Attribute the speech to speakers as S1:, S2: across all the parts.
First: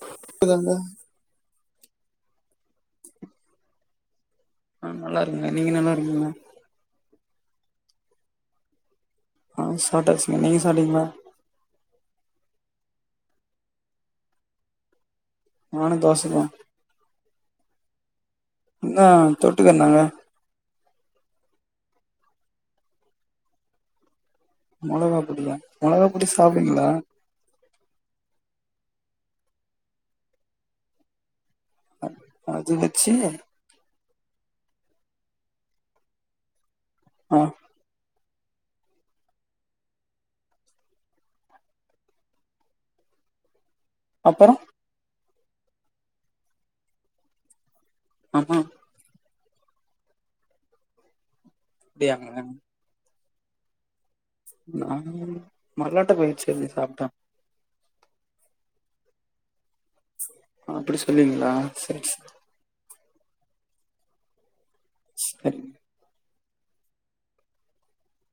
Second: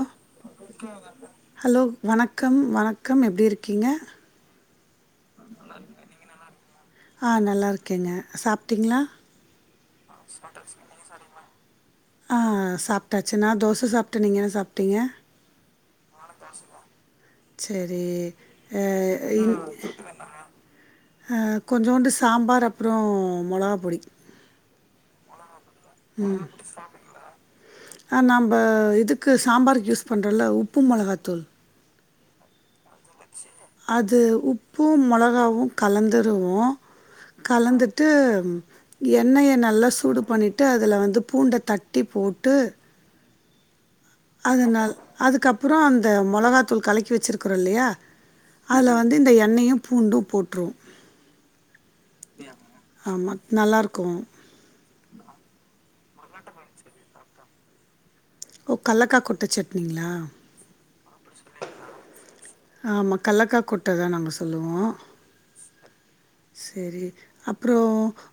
S1: அ
S2: கேக்குதாங்க
S1: ஹலோ வணக்கம் வணக்கம் எப்டி இருக்கீங்க
S2: ஆ நல்லா இருக்கேங்க நீங்க நல்லா இருக்கீங்ளா
S1: ஆ நல்லா இருக்கேங்க சாப்டீங்ளா
S2: ஆ சாப்டாச்சீங்க நீங்க சாப்டீங்ளா
S1: ஆ சாப்டாச்சி நா தோச சாப்டே நீங்க என்ன சாப்டீங்க
S2: நானு தோச தா
S1: சேரி ஆ
S2: என்ன
S1: இங்
S2: தொட்டுக்க என்னங்க
S1: ஆ கொஞ்சுண்டு சாம்பார் அப்றோ மொளகா பொடி
S2: மொளகா பொடியா மொளகா பொடி சாப்டுவீங்ளா
S1: ஆ நம்ப இதுக்கு சாம்பாருக்கு யூஸ் பண்றோல உப்பு மொளகாதூள்
S2: அ அது வெச்சு
S1: அது உப்பு மொளகாவு கலந்துருவோ
S2: அ
S1: கலந்துட்டு எண்ணய நல்லா சூடு பண்ணிட்டு அதுல வந்து பூண்ட தட்டி போட்டு
S2: அப்பறோ
S1: அதனால் அதுக்கப்புறோ அந்த மொளகாதூள் கலக்கி வெச்சிருக்குறோ இல்லயா
S2: ஆமா
S1: அதுல வந்து இந்த எண்ணெயு பூண்டு போட்ருவோ
S2: அப்டியாங்க
S1: ஆமா நல்லாருக்கு
S2: நா மல்லாட்ட பயிற்சி களி சாப்டோ
S1: ஓ கல்லக்கா கூட்டு சட்
S2: அப்டி சொல்லுவீங்ளா செரி செரி
S1: ஆமா கல்லக்கா கூட்டுதா நாங்க சொல்லுவோ
S2: செரி
S1: செரி அப்புறோ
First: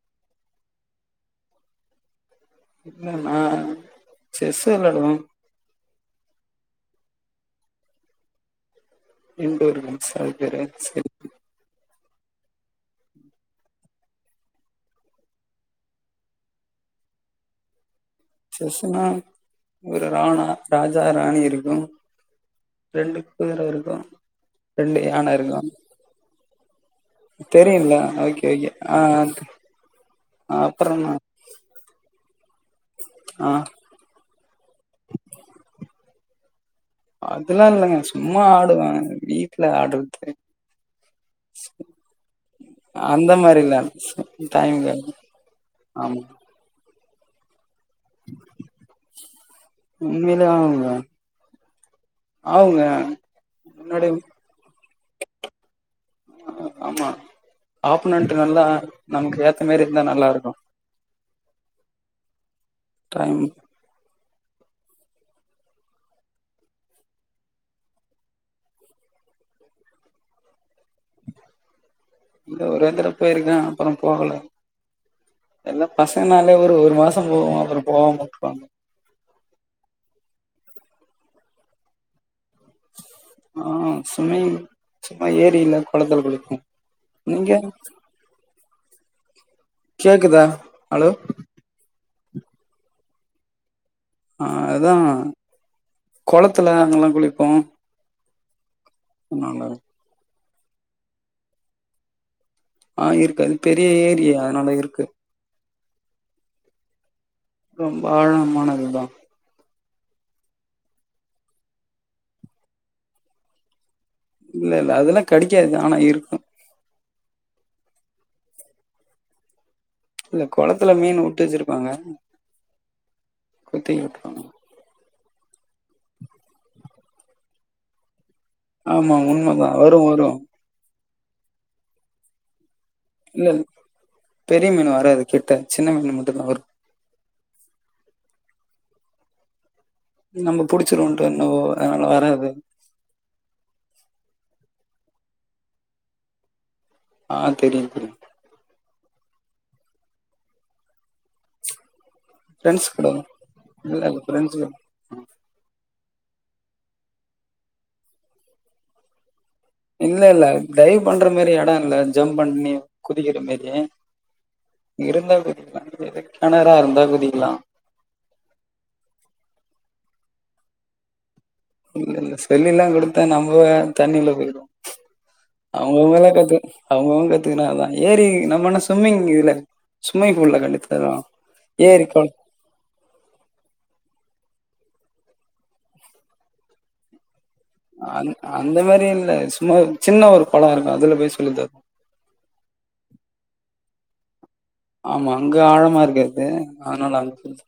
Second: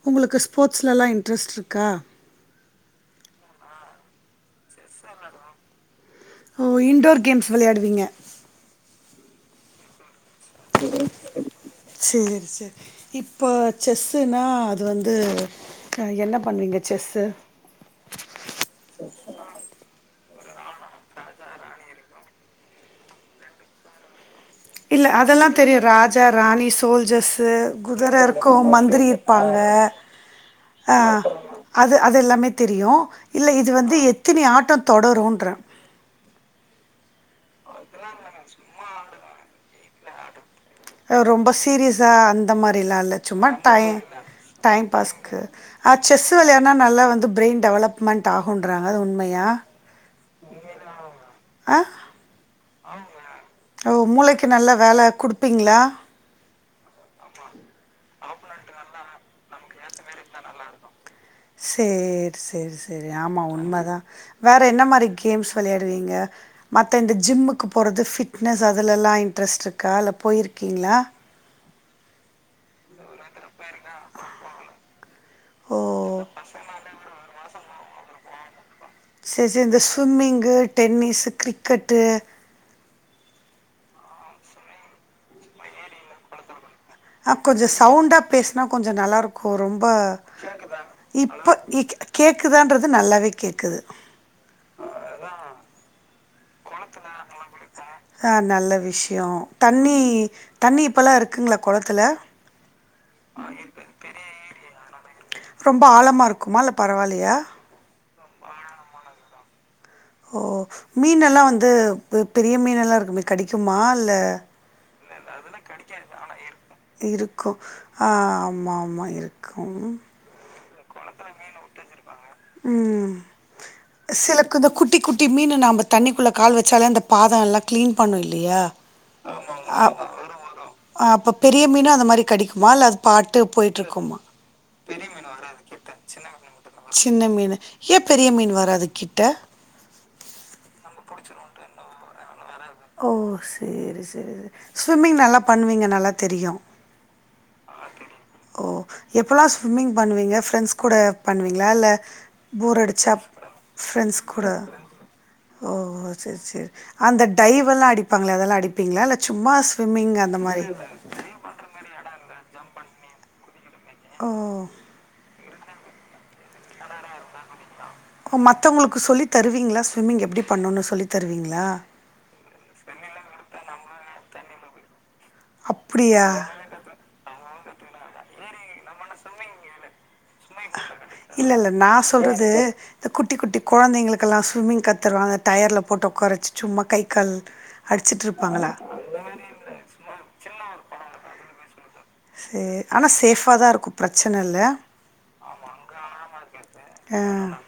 S1: உங்குளுக்கு ஸ்போர்ட்ஸ்லலா இன்ட்ரெஸ்ட் இருக்கா
S2: இல்ல நா செஸ்ஸு வெளாடுவே
S1: ஓ இன்டோர் கேம்ஸ் வெளையாடுவீங்க
S2: இன்டோர் கேம்ஸா அது பேரு சரி
S1: சேரி சேரி இப்போ செஸ்ஸுனா அது வந்து என்ன பண்ணுவீங்க செஸ்ஸு
S2: செஸ்ஸுனா ஒரு ராணா ராஜா ராணி இருக்கு ரெண்டு குதுர இருக்கு ரெண்டு
S1: இல்ல
S2: யான
S1: அதல்லா
S2: இருக்கு
S1: தெரியு ராஜா ராணி சோல்ஜர்ஸ்சு
S2: தெரியும்ல
S1: குதுர
S2: ஓகே
S1: இருக்கு மந்திரி பாங்க
S2: அ அப்றோ என்ன
S1: அது அது எல்லாமே தெரியு இல்ல இது வந்து எத்தினி ஆட்டோ தொடருன்ற
S2: அதுல்லா இல்லங்க சும்மா ஆடுவே வீட்ல ஆட்றது
S1: ரொம்ப சீரியஸா அந்த மாரிலா இல்ல
S2: அந்த
S1: சும்மா
S2: மாரி இல்ல
S1: டைம் டைம்
S2: டைம்க்கு
S1: பாஸ்க்கு அ
S2: ஆமா
S1: செஸ்ஸு வெளையாட்னா நல்லா வந்து ப்ரையின் டெவலப்மெண்ட் ஆகுன்றாங்க அது உண்மையா
S2: உண்மைலே ஆவுங்க
S1: அ ஆமாங்க ஓ
S2: முன்னாடி
S1: மூளைக்கு நல்ல வேல குடுப்பீங்ளா
S2: ஆமா ஆமா ஆப்புநென்டு நல்லா நமக்கு ஏத்தமாரி இருந்தா நல்லாருக்கு
S1: சேரி சேரி சேரி
S2: டைம்
S1: ஆமா உண்மதா வேற என்னமாரி கேம்ஸ் வெளையாடுவீங்க மத்த இந்த ஜிம்முக்கு போறது ஃபிட்னஸ் அதுல எல்லா இன்ட்ரஸ்ட் இருக்கா இல்ல போயிருக்கீங்ளா
S2: இல்ல ஒரே தடவ போய்ருக்கே ஆனா அப்புறோ போகல
S1: ஓ!
S2: எல்லா பசங்னாலே ஒரு ஒரு மாசோ போவோ அப்புறோ போவாம உட்றுவாங்க
S1: சேரி சேரி இந்த ஸ்விம்மிங்கு டென்னிஸ்சு கிரிக்கெட்டு
S2: ஆ ஸ்விம்மிங் சும்மா ஏரில கொளத்துல குளிப்போ
S1: அ
S2: நீங்க
S1: கொஞ்சோ சவுண்டா பேசுனா கொஞ்சோ நல்லாருக்கு ரொம்ப
S2: கேக்குதா ஹலோ
S1: இப்போ கேக்குதான்றது நல்லாவே கேக்குது
S2: ஆ அதா கொளத்துல அங்கல்லா குளிப்போ
S1: ஆ நல்ல விஷ்யொ
S2: அதனால
S1: தண்ணி தண்ணி இப்பல்லா இருக்குங்ளா கொளத்துல
S2: ஆ இருக்கு அது பெரிய ஏரி அதனால இருக்கு
S1: ரொம்ப ஆழமா இருக்குமா இல்ல பரவாயிலயா
S2: ரொம்ப ஆழமானதுதா
S1: ஓ மீனெல்லா வந்து பெரிய மீனெல்லா இருக்குமே கடிக்குமா இல்ல
S2: இல்ல இல்ல அதெல்லா கடிக்காது ஆனா இருக்கு
S1: இருக்கு ஆ ஆமா ஆமா இருக்கும்
S2: இல்ல கொளத்துல மீன் உட்டு வச்சிருப்பாங்க
S1: ம்
S2: குத்தி விட்டுருவாங்க
S1: சிலத் து கொஞ்ச குட்டி குட்டி மீனு நாம தண்ணிக்குள்ள கால் வச்சாலே அந்த பாதொ எல்லா க்ளீன் பண்ணு இல்லியா
S2: ஆமா உண்மைதா வரு வரு
S1: அப்ப பெரிய மீனும் அந்த மாரி கடிக்குமா இல்ல அது பாட்டு
S2: இல்ல இல்ல,
S1: போயிட்ருக்குமா
S2: பெரிய மீனு வராது கிட்ட சின்ன மீனு மட்டுந்தா வரு
S1: சின்ன மீனு ஏ பெரிய மீன் வராது கிட்ட
S2: நம்ம புடிச்சிருவோன்ட்டு என்னவோ அனால வராது
S1: ஓ சேரி சேரி ஸ்விம்மிங் நல்லா பண்ணுவீங்க நல்லா தெரியு
S2: ஆ தெரியு தெரியு
S1: ஓ எப்பல்லா ஸ்விம்மிங் பண்ணுவீங்க ஃப்ரெண்ட்ஸ் கூட பண்ணுவீங்ளா இல்ல
S2: ஃப்ரெண்ட்ஸ் கூட
S1: போரடிச்சாப்
S2: இல்ல இல்ல
S1: ஃரெண்ட்ஸ் கூட
S2: ஃப்ரெண்ட்ஸ்
S1: ஓ சேரி சேரி அந்த டைவ்வெல்லா அடிப்பாங்களே அதெல்லா அடிப்பீங்ளா இல்ல சும்மா ஸ்விம்மிங்
S2: இல்ல
S1: அந்த மாரி இல்ல இல்ல
S2: டைவ் பண்ற மாரி எட இல்ல ஜம்ப் பண்ணி குதிக்கிற மாரி
S1: ஓ
S2: இருந்தா குதிக்கலா எத கெணரா இருந்தா குதிக்கலா
S1: ஓ மத்தவங்களுக்கு சொல்லி தருவீங்களா ஸ்விம்மிங் எப்டி பண்ணுனு சொல்லி தருவீங்களா
S2: இல்ல இல்ல சொல்லிலா குடுத்தா நம்ம தண்ணிக்குள்ள போய்டுவோ
S1: அப்டியா
S2: அவுங்கவுங்கலா கத்துக்கனு அவுங்கவங்க கத்துக்குனாதா ஏரி நம்ம என்ன சும்மிங் இதுல சும்மிங் ஃபூல்ல கத்து தருவாங்க ஏரி கொள
S1: அ இந்த குட்டி குட்டி கொழந்தைங்களுக்கெல்லா சுவிம்மிங் கத்தருவாங்க டயர்ல போட்டு உக்கார வச்சி சும்மா கைக்கால்
S2: அந் அந்த மாரி இல்ல சும்மா சின்ன ஒரு கொளோ இருக்கு அதுல போய் சொல்லி தரு
S1: சேர் ஆனா சேஃபா தா இருக்கு பிரச்சன இல்ல
S2: ஆமா அங்க ஆழமா இருக்காது ஆனால
S1: அ
S2: அங்க [inaudible]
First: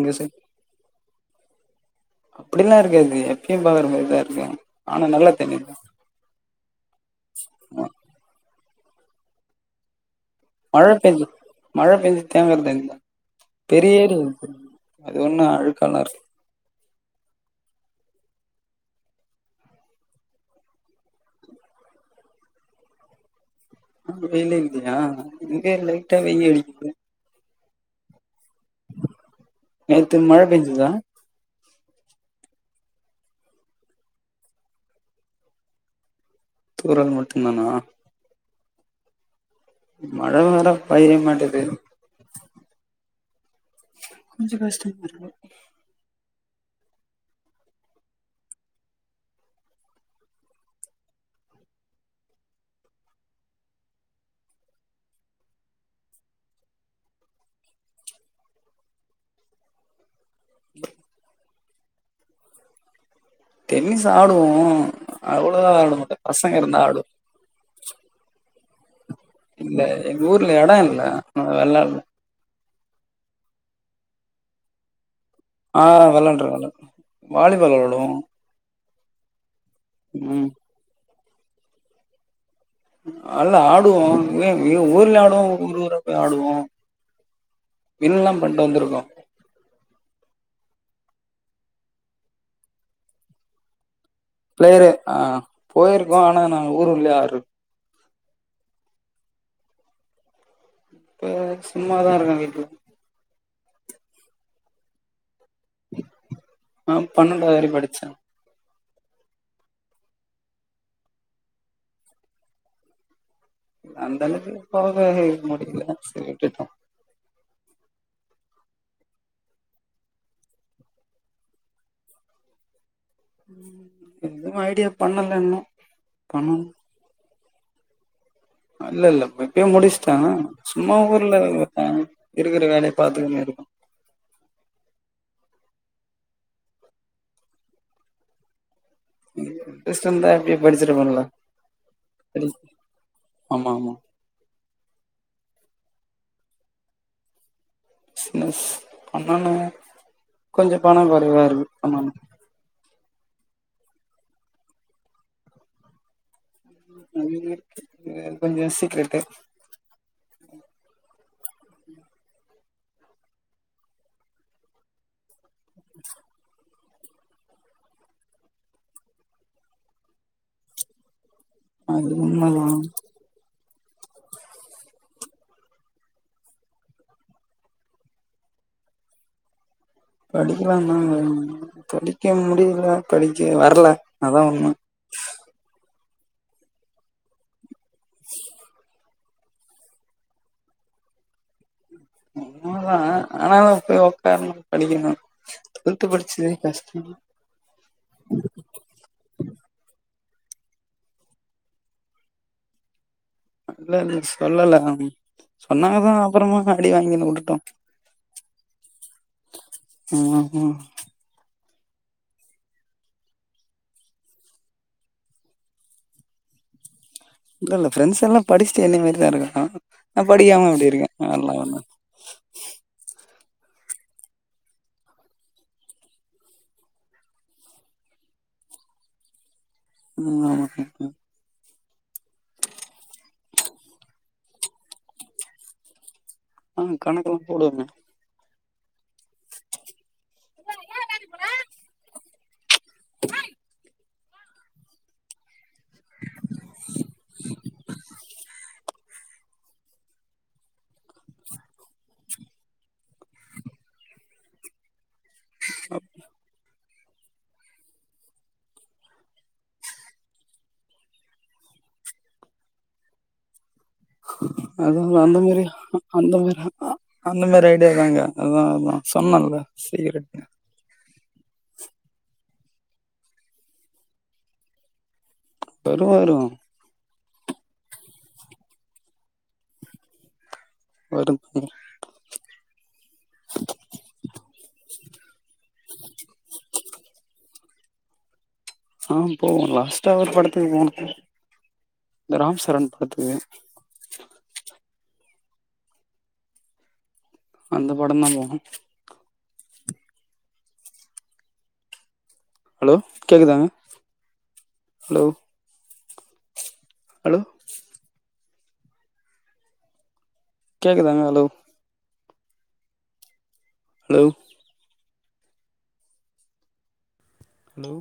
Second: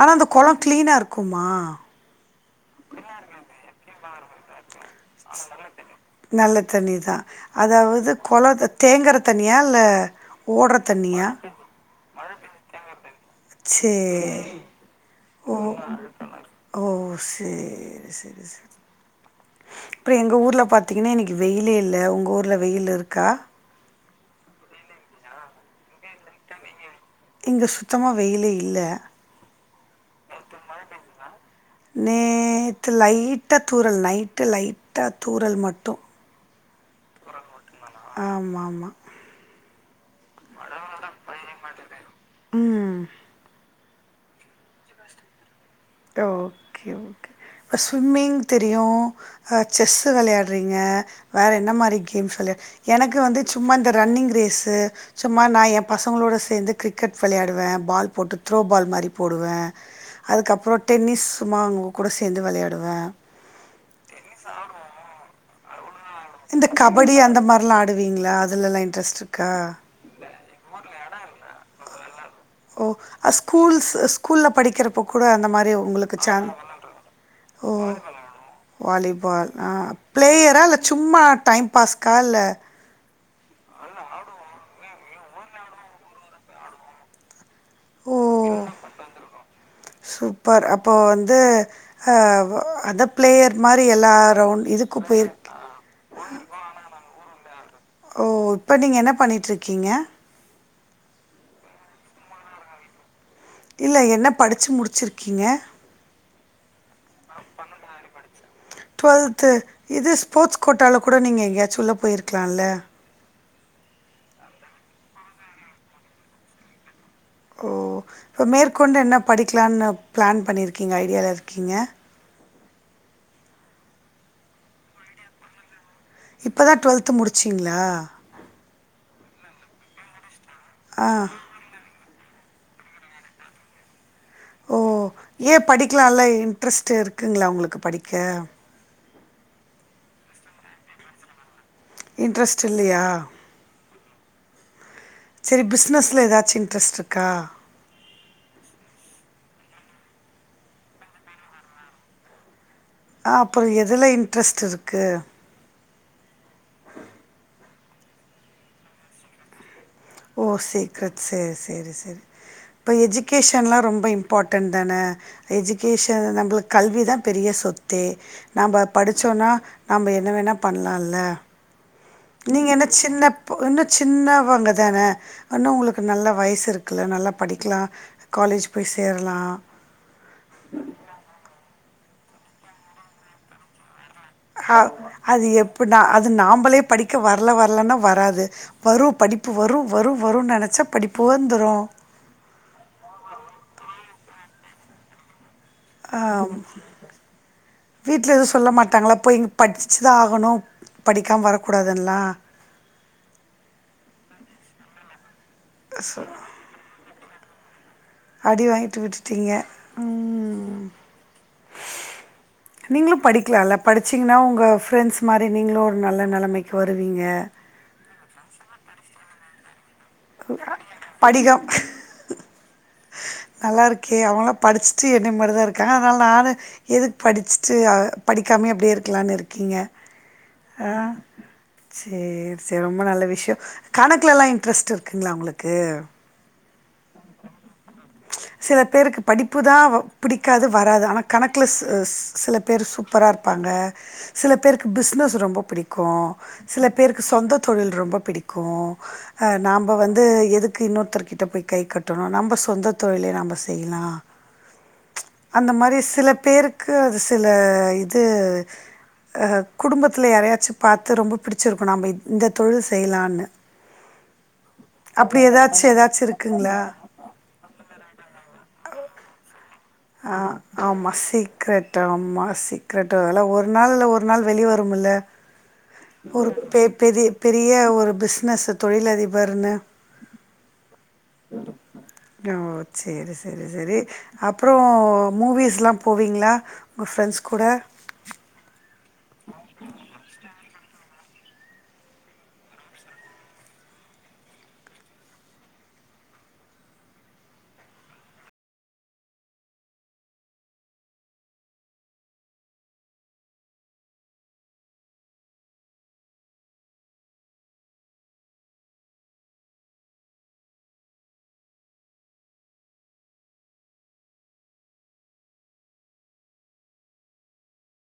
S1: ஆனா அந்த
S2: சொல்லி
S1: கொள க்ளீனா இருக்குமா
S2: அப்டில்லா இருக்காது எப்பயு பாக்ற மாரிதா இருக்கு
S1: ஆனா நல்லத் தண்ணீ நல்ல தண்ணி தா அதாவது கொள தேங்குற தண்ணியா இல்ல ஓடுற
S2: மழ தண்ணி
S1: தண்ணியா?
S2: மழ பெஞ்சு தேங்குரு தண்ணிதா பெரிய ஏரி ஒன்னுதுக்கு
S1: சரி.
S2: அது ஒண்ணு
S1: ஓ
S2: அழுக்காலருக்
S1: ஓ சேரி செரி செரி அப்ற எங்க ஊர்ல பார்த்திங்கன்ன இன்னக்கி வெயிலே இல்ல ஒங்கூருல வெயில் இருக்கா
S2: அங்க வெயிலேல்லயா இங்க லைட்டா வெய்லடிக்குது
S1: இங்க சுத்தமா வெயிலே இல்
S2: நேத்து மழ பெஞ்சிதா
S1: நேத்து லைட்டா தூறல் நைட்டு லைட்டா தூறல் மட்டு
S2: தூறல் மட்டு தானா
S1: ஆ மா மா
S2: மழ வேற பெய்ய மாட்டது
S1: ம்.
S2: கொஞ்சோ கஷ்டமா இருக்கு
S1: ஓகே ஓகே இப்போ ஸ்விம்மிங் தெரியு ஆ செஸ்ஸு வெளயாடுறீங்க வேற என்ன மாரி கேம்ஸ் வெளயா எனக்கு வந்து சும்மா இந்த ரன்னிங் ரேஸு சும்மா நா எ பசங்களோட சேந்து கிரிக்கெட் விளாடுவ பால் போட்டு த்ரோ பால் மாரி போடுவ அதுக்கப்பறோ டென்னிஸ் சும்மா அவ்ங்க கூட சேந்து வெளயாடுவ
S2: டென்னிஸ் ஆடுவோ அவ்ளோளா ஆட மாட்ட
S1: இந்த கபடி அந்த மாரில்லா ஆடுவீங்ளா அதுலல்லா இன்ட்ரெஸ்ட் இருக்கா?
S2: இல்ல எங்க ஊர்ல எட இல்ல ஆனா வெளாட்ல
S1: ஓ ஸ்கூல்ஸ் ஸ்கூல்ல படிக்கிறப்போ கூட அந்த மாரி
S2: ஆ
S1: உங்களுக்கு
S2: வெளாண்ட்ற
S1: சாங்
S2: வெளாண்ட்ற
S1: ஓ
S2: வாலிபால் வெளாடுவோ
S1: வாலிபால் ஆ
S2: ம்
S1: பிளேயரா இல்ல சும்மா டைம் பாஸ்க்கா இல்ல
S2: அல்ல ஆடுவோ எ ஊர்ல ஆடுவோ ஊர் ஊரா போய் ஆடுவோ
S1: ஓ
S2: வின்லா பண்ட்டு வந்திருக்கோ
S1: சூப்பர் அப்போ வந்து அ அந்த ப்ளேயர் மாரி எல்லா ரவுண்ட்
S2: ப்ளேயர்
S1: இதுக்கு
S2: ஆ
S1: போயிருக்
S2: போயிருக்கோ ஆனா நா ஊர் உள்ள ஆடுறது
S1: ஓ இப்போ நீங்க என்ன பண்ணிட்டு இருக்கீங்க
S2: இப்ப சும்மாதா இருக்க வீட்ல
S1: இல்ல என்ன படிச்சி முடிச்சிருக்கீங்க
S2: நா பன்னெண்டாவது வர படிச்ச
S1: டு்வெல்த்து இது ஸ்போர்ட்ஸ் கோட்டால கூட நீங்க எங்கேயாச்சு உள்ள போயிருக்கலால
S2: அந்தளவுக்கு போக முடியல செரி விட்டுட்ட
S1: ஓ இப்போ மேற்கொண்டு என்ன படிக்கலான்னு பிளான் பண்ணிருக்கீங்க ஐடியால இருக்கீங்க
S2: எதுவு ஐடியா பண்ணல இன்னு
S1: இப்ப
S2: பண்ணணு
S1: தா டுவெல்த்து முடிச்சிங்ளா
S2: இல்ல இல்ல எப்பயோ முடிச்சுட்ட சும்மா
S1: ஆ.
S2: ஊர்ல இருப்ப இருக்கிற வேலய பாத்துக்குன்னு இருக்க
S1: ஓ ஏன் படிக்கலால்ல இன்ட்ரெஸ்ட் இருக்குங்ளா உங்களுக்கு படிக்க
S2: இன்ட்ரஸ்ட் இருந்தா எப்பயோ படிச்சுருப்பன்ல்ல
S1: இன்ட்ரஸ்ட் இல்லயா
S2: ஆமா ஆமா
S1: செரி பிஸ்னஸ்ல எதாச்சு இன்ட்ரஸ்ட் இருக்கா
S2: பிஸ்னஸ் பண்ணனு கொஞ்சோ பண கொறைவா இருக்கு பண்ணனு
S1: அப்ப எதுல இன்ட்ரஸ்ட் இருக்கு
S2: இன்னிமேல் கொஞ்சோ சீக்ரெட்டு்
S1: ஓ சீக்ரெட் சேர் செரி செரி இப்ப எஜிகேஷன்லா ரொம்ப இம்பார்ட்டன்ட் தான எஜிகேஷன் நம்பளுக் கல்வி தா பெரிய சொத்தே நம்ப படிச்சோனா நம்ம என்ன வேணா பண்ணலால
S2: அது உண்ம
S1: நீங்கென்ன சின்னப் இப்போ இன்னு சின்னவங்க தான இன்னு உங்களுக்கு நல்ல வயசு இருக்குல நல்லா படிக்லா காலேஜ் போய் சேரலா
S2: படிக்கலான்னு தாங்க இருந்த படிக்க முடியல படிக்க வரல அதான் உண்மை
S1: ஆ அது எப்டினா அது நாபளே படிக்க வரல வரலன்னா வராது வரு படிப் பு வரு வரு வருன்னு நெனச்சா படிப்பு வந்துரு
S2: உண்மதா ஆனா நா போய் உக்காரணு படிக்கணு
S1: ஆ வீட்ல எதுவு சொல்ல மாட்டாங்களா போய் இங்க படிச்சுதா ஆகணு படிக்காம வரக்கூடாதுனல்லா
S2: இல்ல இல்ல சொல்லல சொன்னாங்கதா
S1: சோ
S2: அப்புறமா அடி வாங்கினு வுட்டுட்டோ
S1: அடி வாங்கிட்டு விட்டுட்டீங்க
S2: ஆமா
S1: ம் நீங்களு படிக்கலால்ல படிச்சீங்கன்னா உங்கள் ஃப்ரெண்ட்ஸ் மாரி நீங்களு ஒரு நல்ல நெலைமைக்கு வருவீங்க
S2: இல்ல இல்ல ப்ரெண்ட்ஸ் எல்லா படிச்சுட்டு என்னய மாரிதா இருக்கா நா படிக்காம இப்டி இருக்கே ஆ எல்லா
S1: படிகம்
S2: ஒன்னு
S1: நல்லா இருக்கே அவங்களா படிச்சுட்டு என்னய மாரி தா இருக்காங்க அதனால நானு எதுக்கு படிச்சுட்டு படிக்காமே அப்டியே இருக்கலான்னு இருக்கீங்க
S2: ஆமாம்
S1: ஆ சேரி சேரி ரொம்ப நல்ல விஷயம் கணக்குல எல்லா இன்ட்ரெஸ்ட் இருக்குங்களா உங்களுக்கு
S2: ஆ கணக்கெல்லாம் போடுவங்க
S1: சில பேருக்கு படிப்புதா பிடிக்காது வராது ஆனா கணக்கில ஸ் ஸ் சில பேரு சூப்பரா இருப்பாங்க சில பேருக்கு பிசனஸ் ரொம்ப பிடிக்கு சில பேருக்கு சொந்த தொழில் ரொம்ப பிடிக்கு ஆ நாம வந்து எதுக்கு இன்னொருத்தர்கிட்ட போய் கை கட் டனும் நம்ம சொந்த தொழிலே நம்ம செய்யலா அந்த மாரி சில பேருக்கு அது சில இது அ குடும்பத்துல யாரையாச்சு பாத்து ரொம்ப பிடிச்சிருக்கு நம்ம இந்த தொழில் செய்யலான்னு
S2: அது அந்த
S1: அப்படி
S2: மாரி
S1: ஏதாச்சும் ஏதாச்சும்
S2: அந்த மாதிரி
S1: இருக்குங்களா
S2: யல்லா அ அந்த மாரி ஐடியாாதாங்க அதா அதா சொன்னேன்ல சீக்கிரட்
S1: ஆ ஆமா சீக்கரெட் ஆமா சீக்கரெட் அதல்ல ஒரு நாள் இல்ல ஒரு நாள் வெளியே வருமல்ல
S2: வரும் வரும்
S1: ஒரு பெ பெரிய பெரிய ஒரு பிசினஸ் தொழிலதிபர்னு
S2: வரும் ம்
S1: ஓ செரி சரி சரி அப்புறோ மூவிஷ்ல்லா போவீங்களா உங்க பிரெண்ட்ஸ் கூட
S2: ஆ போவோ லாஸ்ட்டா ஒரு படத்துக்கு போனோ இந்த ராம் சரண் படத்துக்கு அந்த படம் தா போனோ ஹலோ கேக்குதாங்க ஹலோ ஹலோ கேக்குதாங்க ஹலோ ஹலோ அலோ